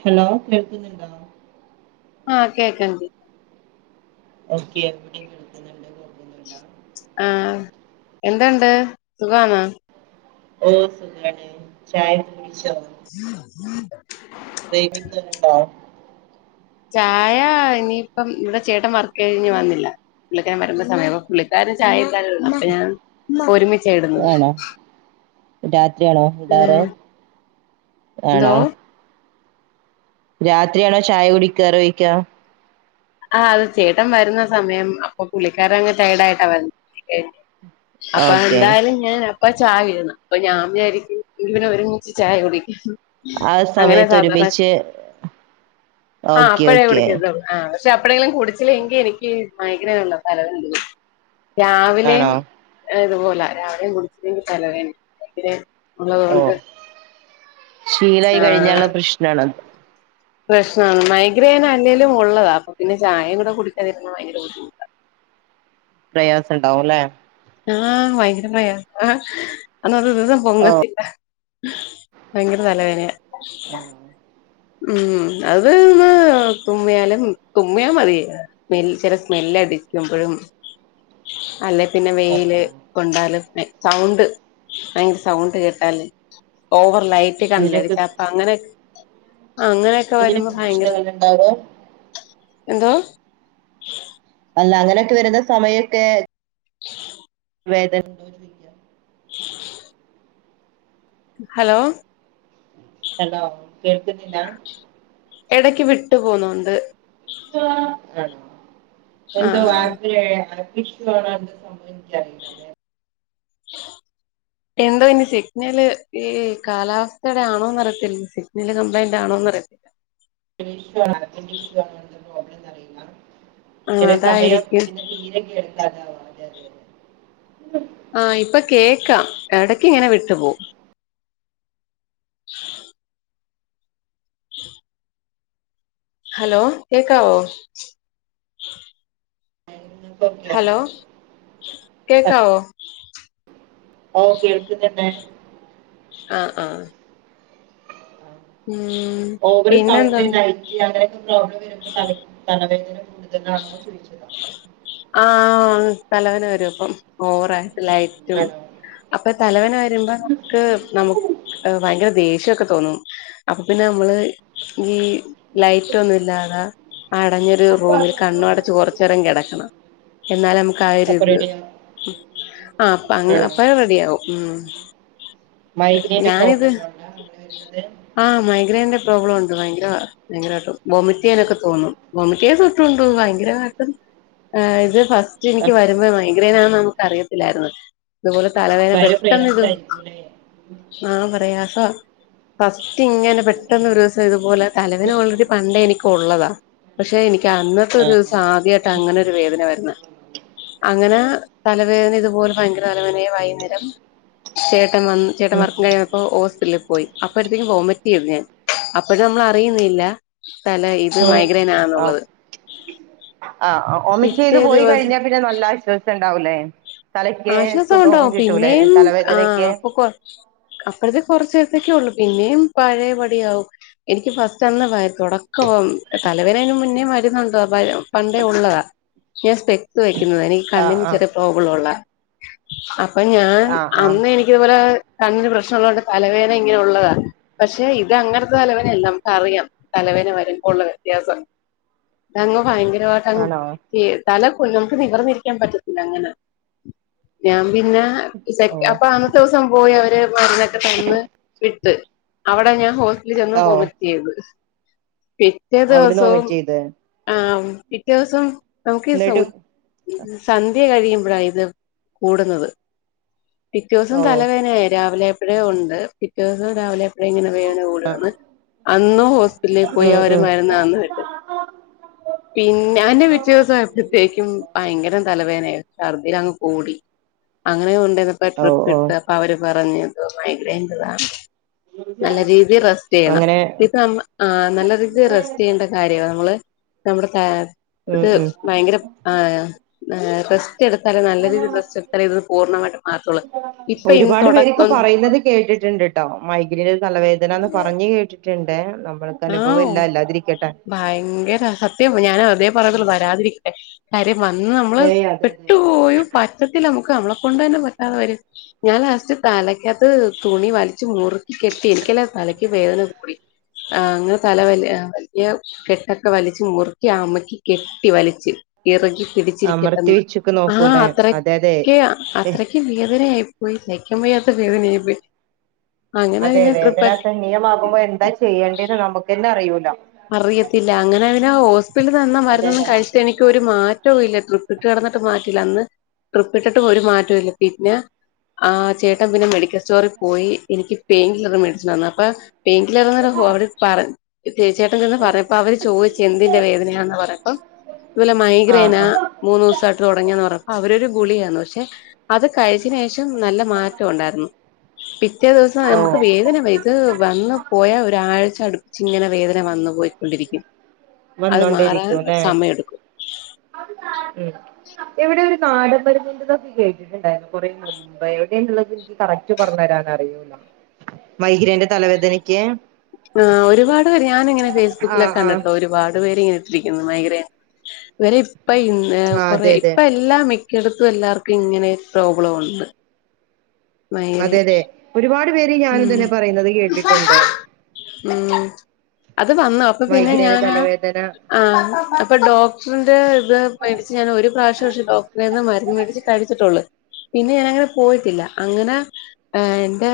Hello കേൾക്കുന്നുണ്ടോ? ആഹ് കേൾക്കാം കെ ഓക്കെ അവ്ടിം കി ആഹ് എന്തൊണ്ട് സുഖവാന്നോ ഓഹ് സുഖായിട്ടിരിക്കുന്നു ചായൊക്കെ കുടിച്ചോ [inaudible] പ്രേമിക്ക്ണ് ണ്ടോ ചായ ഇനിയിപ്പം ഇവിടെ ചേട്ടൻ വർക്ക് കഴിഞ്ഞ് വന്നില്ല. പുള്ളിക്കാരൻ വരുമ്പോ സമയാവും അപ്പ പുള്ളിക്കാരന് ചായെന്തായാലും ഇടണം അപ്പോ ഞാൻ ഒരുമിച്ചാ ഇടുന്നത് ആണോ രാത്രിയാണോ ഉം ഇടാറ് എന്തോ ആണോ രാത്രിയാണോ ചായ കുടിക്കാറ് ഓയ്ക്ക്യാ ആഹ് അത് ചേട്ടൻ വരുന്ന സമയം അപ്പൊ പുളിക്കാരൻ അങ്ങ് ട്ടയേഡായിട്ടാ വരുന്നെ എ അപ്പൊ അഹ് ഓക്കെ എന്തായാലും. ഞൻ അപ്പ ചായ ഇടണം അപ്പൊ ഞാ വിജാരിക്കും എങ്കി പിന്നെ ഒരുമിച്ച് ചായ കുടിക്ക്യാന്ന്. ആഹ് ആ അങ്ങനെ സമയത്ത് സാധാര്ണെ ഒരുമിച്ച് ആഹ് ഓക്കെ അപ്പഴാ ഓക്കെ കുടിക്ക്ണ്ടാവാ. ആഹ് പക്ഷെ അപ്പഴേങ്കിലും കുടിച്ചില്ലെങ്കി എനിക്ക് മൈഗ്രേൻഉണ്ട് തലവേദന പിടിക്കും രാവിലെയും ആണോ ഇതുപോലാ രാവിലെയും കുടിച്ചില്ലെങ്കി തലവേനയാ എങ്കിലെ. എനിക്ക് ഓ അതോണ്ട് ശീലായി കഴിഞ്ഞാള്ള പ്രശ്നാണത്. പ്രശ്നാണ് മൈഗ്രൈൻ അല്ലേലും ഉള്ളതാ അപ്പൊ പിന്നെ ചായേം കൂടെ കുടിക്കാതിരുന്നാ ഭയങ്കര ബുദ്ധിമു പ്രയാസംണ്ടാവും ല്ലെ അഹ് ആഹ് ഭയങ്കര പ്രയാസവാ അന്നത്തെ ദിവസം ഓ പൊങ്ങത്തില്ല. ബൈങ്കര തലവേനയാ. ആണോ ഉം അത് ഒന്ന് തുമ്മിയാലും തുമ്മിയാ മതി ആഹ് സ്മെൽ ചെല സ്മെല്ല് അടിക്കുമ്പോഴും അല്ലെ പിന്നെ ഓ വെയ്ല്. ഓ കൊണ്ടാലൊക്കെ സൗണ്ട് ഭയങ്കര സൗണ്ട് കേട്ടാല് ഓവർ ലൈ റ്റ് അങ്ങനെയൊക്കെ കണ്ണിലടിച്ചാ അപ്പ അങ്ങനെക്ക് ആഹ് അങ്ങനെ വരുമ്പോ ഇതിനൊക്കെ ഭയങ്കര പ്രശ്നങ്ങള് ഇണ്ടാവോ എന്തോ. അല്ല അങ്ങനെഒക്കെ വെരുന്ന സമയൊക്കേ വേദന ഇണ്ടോന്ന് [inaudible] ഹലോ. ഹലോ കേൾക്ക്ന്നില്ലാ എടക്ക് വിട്ടു പോവുന്നുണ്ട്. സുഖവാണ് ആണോ ആ എന്തുവാ. [unintelligible] വിഷ്ണു വരാണ്ട് സംഭവം ഇൻക്കറിയില്ല [inaudible] എന്തോ ഇനി സിഗ്നല് ഈ കാലാവസ്ഥയുടെ ആണോന്ന് അറിയത്തില്ല സിഗ്നല് കംപ്ലൈന്റ് ആണോന്ന് അറിയത്തില്ലാ [unintelligible] എന്താ പ്രോബ്ലം എന്താ അറിയില്ല ആ ചെലെ സമയം അതായിരിക്കും പിന്നെ തീരെ കേൾക്കാതാവാ ആഹ് ഇപ്പൊ കേക്കാം എടക്ക് ഇങ്ങനെ വിട്ടു പോവും [inaudible] ഹലോ കേക്കാവോ ഓക്കെ ആണോ ഹലോ കേക്കാവോ ഓഹ് കേൾക്ക്ന്ന്ണ്ട് ആഹ്, ആഹ് ഉം ഓവർ സൗണ്ട്, പിന്നെന്തുണ്ട് ലൈറ്റ് അങ്ങനെയൊക്കെ പ്രോബ്ലം വരുമ്പല തലവേദന കൂടുതലാണോ? ചോദിച്ചത്. ആഹ്, തലവേന വരും പ്പം. ഓവറയിട്ട് ലൈറ്റും. ആണോ അപ്പൊ, തലവേന വരുമ്പോ മുക്ക് നമുക്ക് ഭയങ്കര ദേഷ്യൊക്കെ തോന്നും. അപ്പൊ, പിന്നെ നമ്മള് ഈ. ലൈറ്റൊന്നുല്ലാത, അടഞ്ഞൊരു റൂമിൽ കണ്ണു അടച്ച് കൊറചേരം കെടക്കണം. എന്നാലെ മ്മക്ക് ആഹ്, അപ്പൊ ഒരിത്. റെഡിയാ ആണോ റെഡിയാവും മ് മൈഗ്രെയിന്റെ ഞാനിത്. പ്രോബ്ലം ഉണ്ടോ ഉണ്ടോ അങ്ങനെ വരുന്നത് ആഹ്, മൈഗ്രൈൻന്റെ പ്രോബ്ലം ഉണ്ട്. ഭയങ്കര ഭയങ്കരമായിട്ട് ബോമിറ്റെ യ്യാനൊക്കെ തോന്നും ബോമിറ്റ ചെയ്യ തോ. ണ്ടോ ഭയങ്കരമായിട് ഇത് ഫസ്റ്റ് എനിക്ക് വരുമ്പോ, മൈഗ്രെൻ ആന്ന് നമുക്ക് അറിയത്തില്ലായിരുന്നു. തുപോലെ തലവേന ഭയങ്കര പെട്ടെന്ന് ഇതും പ്രയാസമായിരിക്കും അല്ലേ ആഹ്, പ്രയാസ. ഫസ്റ്റ് ഇങ്ങനെ പെട്ടെന്ന് ഒരു ദിവസം സ ഇതു പോലെ തലവേന ഓൾ റെഡി പണ്ടെ നിക്ക ഉള്ളതാ, പക്ഷേ, എനിക്ക് അന്നത്തെ ആ ആ ഒരുസം ആധ്യായിട്ട ങ്ങനെ ഒരു വേദന വരുന്നെ. അങ്ങന, തലവേദന ഇതുപോലെ ഭയങ്കര തലവേദനായി. വൈന്നേരം ചേട്ടൻ വന്ന്. ചേട്ടൻ ഉം, വർക്ക കൈഞ്ഞന്നപ്പോ, ഹോസ്പിറ്റലി പോയി. അപ്പോഴത്തേക്കും വോമിറ്റ് ചെയ്യും ഞാൻ. അപ്പോഴും നമ്മൾ അറിയുന്നില്ല തല ഈ ഓ, ആഹ്, അഹ്, ആഹ്, ആഹ് പിറ്റേ ഒമിറ്റെയ്ത് പോയി കഴിഞ ദിവസം പി ന്നെ നല്ല ആശ്വാസം ണ്ടാവൂലേ? ആശ്വാസം ഉണ്ടാവും, പിന്നെയും ആഹ് തലവേദനക്ക് അപ്പൊ കൊർ അപ്പഴത്തെേ കുറച്ച നേരത്തേക്കെ, ള്ളു പിന്നെയും പഴയ പടിയാവും. എനിക്ക് ഫസ്റ്റ് അന്ന് വ തുടക്കം തലവേദന അയ്ന് മുന്നേ വരുന്നുണ്ട് പണ്ടേ ഉള്ളതാ. ഞാൻ സ്പെക്സ് വെക്കുന്നത, നിക്ക് ആ കണ്ണിന് ആ ചെറിയ പ്രോബ്ലം ഉള്ള അപ്പൊ, ഞാൻ ആ ആ അന്ന് എനിക്കതുപോലെ കണ്ണിന് പ്രശ്നംള്ളോണ്ട്, തലവേന ങ്ങനെ ഉള്ളതാ. പക്ഷെ, ഇത് അങ്ങനത്തെ തലവനെ ല്ലാ.. നമ്മക്ക് അറിയാം. തലവേന വരുമ്പൊ ള്ള വ്യത്യാസം. ഇതങ്ങ് ഭയങ്കരമായിട്ട്, ആണോ അങ്ങ് തല കു നമുക്ക് നിവർന്നിരിക്കാൻ പറ്റത്തില്ല. അങ്ങനെ ഞാൻ പിന്നെ, സെ ഓ അപ്പൊ അന്നത്തെ ദിവസം പോയ അവര്. മരുന്നൊക്കെ തന്ന് വിട്ട്. അവിടെ ഞാൻ ഹോസ്റ്റലിൽ ചെന്ന് ഓ പോ ത് പിറ്റേ അവിടുന്ന് ദിവസവും വൊമിറ്റ് ചെയ്ത് ആഹ്.. പിറ്റേ ദിവസം നമുക്ക് സൗ എന്നിട്ട് സന്ധ്യ കഴിയുമ്പോഴ ഇത്. കൂടുന്നത്. പിറ്റോസം ഓ തലവേനയായി രാവിലെ പഴ ഉണ്ട് പിറ്റേ ദിവസം രാവിലെ ങ്ങനെ വേദന കൂട ന്ന്, അന്നു ഹോസ്പിറ്റലിൽ പോയി. ഉം അവര് ഉം മരുന്ന് തന്ന് വിട്ട്. പിന്നെ, അയ്ന്റെ പിറ്റ ദിവസം അയപോഴത്തേക്കും ഭയങ്കര തലവേനയായി ഛർദിയങ്ങ് കൂടി, അങ്ങനെ കൊണ്ട ന്ന്പ്പൊ ഓ ട്രിപ്പ് ഓ ഇട്ട് അപ്പൊ അവര് പറഞ് മൈഗ്രന്റതാണ്. നല്ല രീതി റസ്റ്റെയ്യണം. അങ്ങനെ ഇപ്പ നല്ല രീതി റെസ്റ്റ് ചെയ്യണ്ട കാര്യോ നമ്മള് നമ്മുടെ ത ഉം ത് ഉം ഭയങ്കര ആഹ്, റെസ്റ്റ് എട്ത്താല നല്ല റസ്റ്റെട്താലെ ഇത് പൂർണ്ണമായിട്ട് മാറത്തു ള്ളൂ. ഇപ്പൊ ഇ തുടക്കം ണ്ടൊ മൈഗ്രീൻ ഒരു തലവേദനന്ന് പറഞ്ഞഞ് കേട്ടിട്ടു ണ്ട്. നമ്മൾക്ക് ആ അനുഭവം ഇല്ല ല്ലാതിരിക്കട്ടെ? ഭയങ്കര സത്യം, ഞാൻ അതേ പറയുന്നുള്ള വരാതിരിക്കട്ടെ, കാര്യം വന്ന് നമ്മള് ഏയ് അതെ അതെ ട്ടു പോ പറ്റത്തില്ല. നമുക്ക് നമ്മളെ കൊണ്ട് തന്നെ പറ്റാതെ വരും. ഞാൻ, ലാസ്റ്റ് തലക്കത് തുണി വലിച്ച് മുറുക്കി കെട്ടി. ഇരിക്കല തലയ്ക്ക് വേദന കൂടി. ആഹ്, അങ്ങനെ തല വല വല്യ കെട്ടൊക്കെ വലിച്ച് മുറുക്കി ആമക്കി കെട്ടി വലിച്ച് ഇറകി അമർത്തി പിടിച്ചിരിക്കട്ടെന്ന് വെച്ചൊക്കെ ആഹ് നോക്കൂലേ അതെ അത്രക്കെ അ അതെ അത്രക്ക് വേദനയായി പോയി സയ്ക്കാൻ വയ്യാത്ത വേദനയായി പോയി അങ്ങനെ അതെ പിന്നെ വേദന ട്രിപ്പ് സഹനീയമാകുമ്പോ എന്താ ചെയ്യേണ്ടന്ന് നമുക്കന്നെ അറിയൂല അറിയത്തില്ല അങ്ങനെ പിന്നെ ഹോസ്പിറ്റൽ തന്ന മരുന്നൊന്നും അതെതാ കഴിച്ട്ട് എനിക്കരു മാ റ്റവും ഇല്ല ട്രീപ്പ്ട്ട്കെട്ന്നിട്ട് മാറ്റില്ല അന്ന് ട്രിപ്പ് ഇട്ട്ട്ടും ഒരു മാറ്റൊ ഇല്ല പിന്നെ ആഹ് ചേട്ടൻ പിന്നെ മെഡിക്കൽ സ്റ്റോറിൽ പോയി എനിക്ക് പെയിൻകില്ലറ് ‌ മോടിച്ച് തന്നപ്പോ പേങ്കില്ലറെ നേരം ഹോ വിട്പറ ചേട്ടൻ ചെന്ന് പറഞപ്പൊ അവര് ചോദിച്ച് എന്തിന്റെ വേദനയാന്ന് പറഞപ്പം ഇതുപോലെ ആഹ് മൈഗ്രെനാ ആഹ് മൂന്നൂസായിട്ട് തുടങ്ങിയന്ന് പറഞപ്പോ അവരു ഗുളിക തന്നു പക്ഷെ അത് കഴിച്ചന് ശേഷം നല്ല മാറ്റം ഉണ്ടായിരുന്നു പിറ്റേ ദിവസം ഓ നമുക്ക് വേദന വെരു ത് വന്ന് പോയാ ഒരാഴ്ച അടുപ്പിച്ച് ഇങ്ങനെ വേദന വന്ന് പോയിക്കൊണ്ടിരിക്കും അത് മാറാൻ വന്നോണ്ടിരിക്കൂല്ലേ ഒരുസമയം എടുക്കും ഉം എവിടെഒരു നാടൻ മരുന്നിന്റെതൊക്കെ കേട്ടിട്ടുണ്ടായിരുന്നു കൊറെമു എവിടെന്ന് ള്ളത് ന്ന് നിക്ക് കറക്റ്റ് പറഞ്ഞ് തരാൻ അറിയൂല്ല മൈഗ്രിന്റെ തലവേദനയ്ക്ക് ആഹ് ഒരുപാട് പേര് ഞാൻ ഇങ്ങനെ ആഹ് ഫേസ്ബുക്കിലൊക്കെ ആഹ് കണ്ട്ട്ട ഒരുപാട് പേര് ഇങ്ങനെ രിക്കുന്ന് മൈഗ്രൻ ഇവരെ ഇപ്പയി ന്ന് ഏ ആഹ് കൊറെ അതെ അതെ ഇപ്പ എല്ല ല്ലാ മിക്കടെത്തും എല്ലാർക്കും ങ്ങിനെ പ്രോബ്ലം ഒണ്ട് മൈഗ്രൈൻ അതെ അതെ ഒരുപാട് പേര് ഞാൻ ഇത്‌ന്നെ പറയുന്നത് കേട്ടിട്ട്ണ്ട് ഉം അത് വന്നു അപ്പൊ പിന്നെ മൈഗ്രേന് ഞാനാ തലവേദന ആഹ് അപ്പൊ ഡോക്ടറിന്റെ ത് മേടിച്ച് ഞാൻ ഒരു പ്രാവശ്യം പക്ഷഡോക്ടറെന്ന് മരുന്ന് മേടിച്ച് കഴിച്ചിട്ടുള്ള് പിന്നെ ഞാനങ്ങനെ പോയിട്ടില്ല അങ്ങനെ ഏഹ് എന്റെ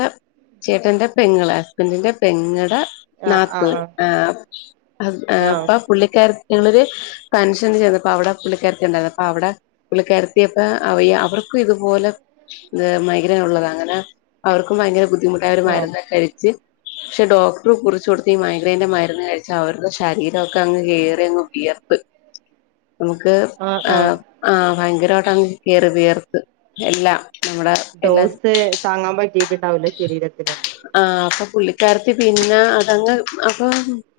ചേട്ടന്റെ പെങ്ങളെ ഹസ്ബന്റിന്റെ പെങ്ങടെ നാത്തൂൻ ആഹ് ഹസ്ബ് ആഹ് അപ്പ പുള്ളിക്കാരത്തി ങ്ങളൊര് - പെൻഷൻ ചെയ്തപ്പോ അവടെ പുള്ളിക്കാരത്തി ഉണ്ടായിരുന്നു അപ്പൊ അവടെ പുള്ളിക്കാരത്തി പ്പ അവയ അവർക്കും ഇതുപോലെ ത് മൈഗ്രൈൻ ഒള്ളതാ അങ്ങനെ അവർക്കും ഭയങ്കര ബുദ്ധിമുട്ടായര് അവര് ഓ മരുന്ന് ക്കെകയിച്ച് ക്ഷെ ഡോക്ടറ് കുറിച്ച് കൊടുത്ത ഈ മൈഗ്രിന്റെ മരുന്ന് കയിച്ചാ അവർടെ ശരീര ഒക്കെ അങ്ങ് കേറിയങ്ങ് വിയർത്ത് നമുക്ക് ആഹ് ആഹ് ഭയങ്കരമായിട്ടങ് കേറി വിയർത്ത് എല്ലാ നമ്മുടെ ഡോസ് താങ്ങാൻ പറ്റീട്ട്ണ്ടാവ് ല ശരീരത്തിന് ആഹ് അപ്പൊ പുള്ളിക്കാരത്തി പിന്നെ അതങ്ങ് അപ്പൊ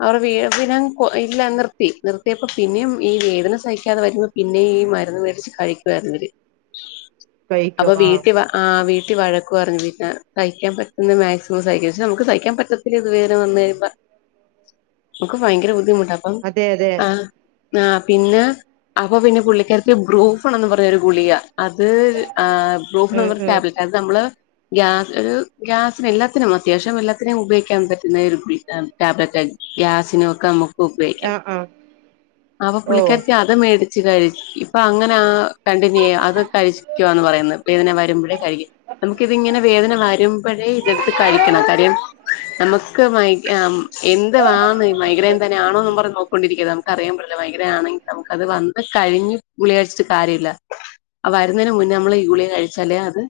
അവർ വി പിന്നെ കൊ ഇല്ലാ അങ്ങർ നിത്തി നിർത്തിയപ്പ പിന്നെയും ഈ വേദന സഹിക്കാതെ വരുമ്പോ പിന്നെയും ഈ മരുന്ന് മേടിച്ച് കഴിക്കുവായിരുന്ന് ഇവര് അപ്പൊ കഴിക്കും ആ വീട്ടിവ ആഹ് വീട്ടിൽ വഴക്ക് പറഞ് എഹ് കഴിക്കാൻ പ ഇന്ന് മാക്സിമം സഹിക്ക പക്ഷെ നമുക്ക് സഹിക്കാൻ പറ്റത്തില്ല ഇത് വേദന വന്ന് കഴിയ്മ്പ മക്കും ഭയങ്കര ബുദ്ധിമുട്ടാ അപ്പം അതെ അതെ ആഹ് ആഹ് പിന്നെ അപ്പൊ പിന്നെ പുള്ളിക്കാര്ത്തി ബ്രൂഫാണെന്നും പറഞ് ഒരു ഗുളിക അത് ആഹ് ഉം ബ്രൂഫ്ന്ന്ള്ളൊരു ഉം ടാബ്‌ലറ്റാ അത് നമ്മള് ഗ്യാത് രു ഗ്യാസിന് എല്ലാത്തിനും അത്യാവശ്യം എല്ലാത്തിനും ഉപയോഗിക്കാൻ പറ്റുന്ന ഒരു ടാബ് ടാബ്ലറ്റാ ഗ്യാസിനും ഒക്കെ മക്ക് ഉപയോഗിക്കാം ആ ആ അപ്പൊ ഓ പുള്ളിക്കാരത്തി അത് മേടിച്ച് കഴി ഇപ്പൊ അങ്ങനെ ആഹ് കണ്ടിന്യൂയാ അത് കഴിച് ക്കുവാന്ന് പറയുന്ന് വേദന വരുബഴ് കഴിക്കും നമ്മുക്ക് ഇത് ഇങ്ങനെ വേദന വരും അപഴേ ഇതെടുത്ത് കഴിക്കണം കാര്യം നമുക്ക് മൈഗ് ആഹ് ഉം എന്തു വാന്ന് മൈഗ്രേൻ തന്നൊണോന്നും പറഞ് നോക്കോണ്ടിരിക്കരുതം അറിയാം പാടില്ല ഭയങ്കര ആണെങ്കി നമുക്ക് അത് വന്ന് കഴിഞ് ഗുളിക കഴിച്ചിട്ട് കാര്യല്ല അത്‌ വരുന്നെന് മുന്നേ നമ്മള് ഈ ഗുളിക കഴിച്ചാലേ അത്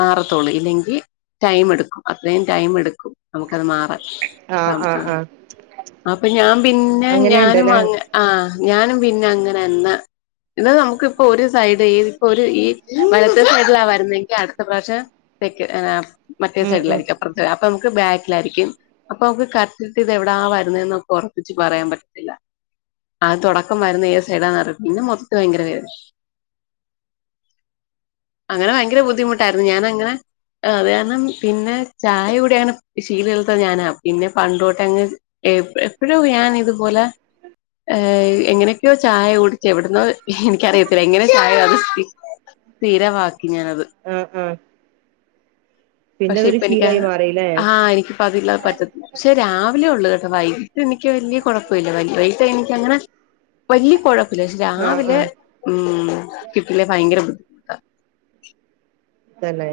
മാറത്തൊള്ളൂ ഇല്ലെങ്കി ടൈമ് എടുക്കും അത്രയും ടൈമ് എടുക്കും നമുക്ക അത് മാറാൻ ആ അപ്പ ഞാൻ പിന്നെ ഞാനും അങ്ങനെയുണ്ടല്ലേ വാങ്ങ ആ ഞാനും പിന്നെ അങ്ങന എന്ന ഇത് നമുക്ക് ഇപ്പൊ ഒരു സൈഡ് ഈ ഇപ്പൊ ഒരു ഈ വലത്തെ സൈഡിലാ വരുന്നങ്കി അടുത്ത പ്രാവശ്യം ആ മറ്റേ ഉം ഉം സൈഡിലായിരിക്കും അപ്പർത്തെ അപ്പം നമുക്ക് ബെക്കിലായിരിക്കും അപ്പ നമുക്ക് കറക്ട് ഇത് എവടാ വരുന്നെന്ന് ഒറപ്പിച്ച് പറയാം പറ്റത്തില്ല അത് തൊടക്കം വരുന്ന ഏത് സൈഡാന്ന് പിന്നെ മൊത്തം ഭയങ്കര വേദന അങ്ങനെ ഭയങ്കര ബുദ്ധിമുട്ടായിരുന്നു ഞാന അങ്ങനെ അത് ഞാൻ കാരണം പിന്നെ ചായ കുടി അങ്ങനെ ശീലൽത്ത ഞാനാ പിന്നെ പണ്ടോട്ടെ അങ്ങ് എ എപ്പയൊ ഞാന് ഇതുപോല എങ്ങനെക്കെയോ ചായ കുടിച് എവ്ട്ന്നോ എനിക്കറിയത്തില്ല എങ്ങനെ ചായ [unintelligible] സ്ഥിരവാക്കി ഞാനത് ആ ആ പിന്നെ പക്ഷെ അതൊരു ഇപ്പ എനിക്ക് ശീലായി മാറില്ലേ ആ എനിക്കിപ്പ അതില്ലാതെ പറ്റത്തി പക്ഷെ രാവിലെ ഒള്ളു കേട്ടോ വൈകിട്ട് എനിക്ക് വല്ല്യ കോഴപ്പല്ല വൈ വൈകിട്ട് എനിക്ക് അങ്ങനെ വല്ല്യ കോഴ പക്ഷെ ആ രാവിലെ ആ ഉം കിട്ടില്ലെ ഭയങ്കര ബുദ്ധിമുട്ട തെ ലെ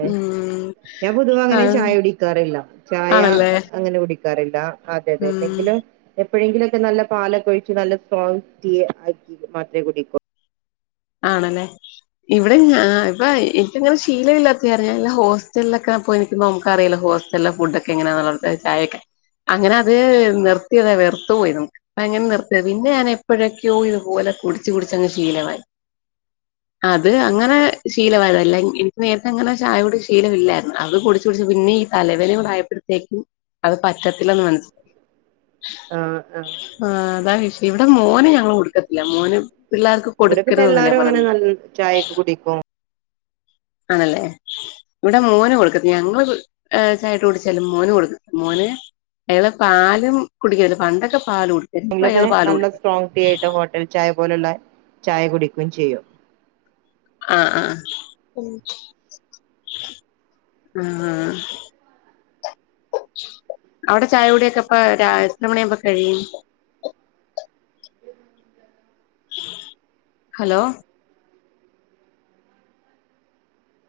ഞാൻ പൊതുവ അങ്ങനെ ആഹ് ചായ കുടിക്കാറില്ല ചായ ആണല്ലേ അങ്ങനെ കുടി ക്കാറില്ല അതെ അതെ ഉം എന്തെങ്കിലും എപ്പഴെങ്കിലൊക്കെ നല്ല പാലക്കൊഴിച്ച് നല്ല സ്ടോങ് ടീ ആക്കി മാത്രെ കുടിക്കു ആണല്ലെ ഇവടെ ഞ്ഞാ ഇപ്പൊ എൻക്ക് ഇങ്ങനെ ശീലം ഇല്ലാത്ത അറിഞ്ഞല്ല ഹോസ്റ്റൽലൊക്ക പോയി നമുക്ക അറിയാലോ ഹോസ്റ്റൽലെ ഫുഡ് ഒക്കെ എങ്ങനാള്ള ചായക്കെ അങ്ങന അത് നിർത്തിയതാ വെർത്തു പോയി നമുക്ക് അങ്ങനെ നിർത്തിത് പിന്നെ ഞാന് എപ്പഴൊക്കെയോ ഇതുപോലെ കുടിച്ച് കുടിച്ച് അങ്ങ് ശീലമായി അത് അങ്ങനെ ശീലമായതല്ല ഇൻക്ക് നേര്ത്തെ അങ്ങനെ ചായോട് ശീലമില്ലായിരുന്നു അത് കുടിച്ച് കുടിച്ച് പിന്നി തലവേദനയും കൂട ആയപ്പഴത്തേക്കും അത് പറ്റത്തില്ലന്ന് മനസ്സി ആ ആ ആ അതാ വിഷയം ഇവട മോന് ഞങ്ങള് കൊടുക്കത്തില്ല മോന് പിള്ളേർക്ക് കൊട് ഇവട എല്ലാരും അങ്ങനെ നൽ ചായക്ക കുടിക്കും ആണല്ലേ ഇവട മോന് കൊടുക്കത്തില്ല ഞങ്ങള് ചായ ഇട്ട് കുടിച്ചാലും മോന് കൊടുക്കത്തില്ല മോന് അയാള് പാലും കുടിക്കില്ല പണ്ടൊക്ക പാല് കുടി ഇള്ളത് നല്ല സ്ട്രോങ് ടീ ആയിട്ട് ഹോട്ടൽ ചായ പോലുള്ള ചായ കുടിക്കും ചെയ്യും ആ ആ ആ അവ്ട ചായ കുടിയൊക്കെ ഇപ്പ രാ എത്ര മണി ആവുമ്പ കഴിയും ഹലോ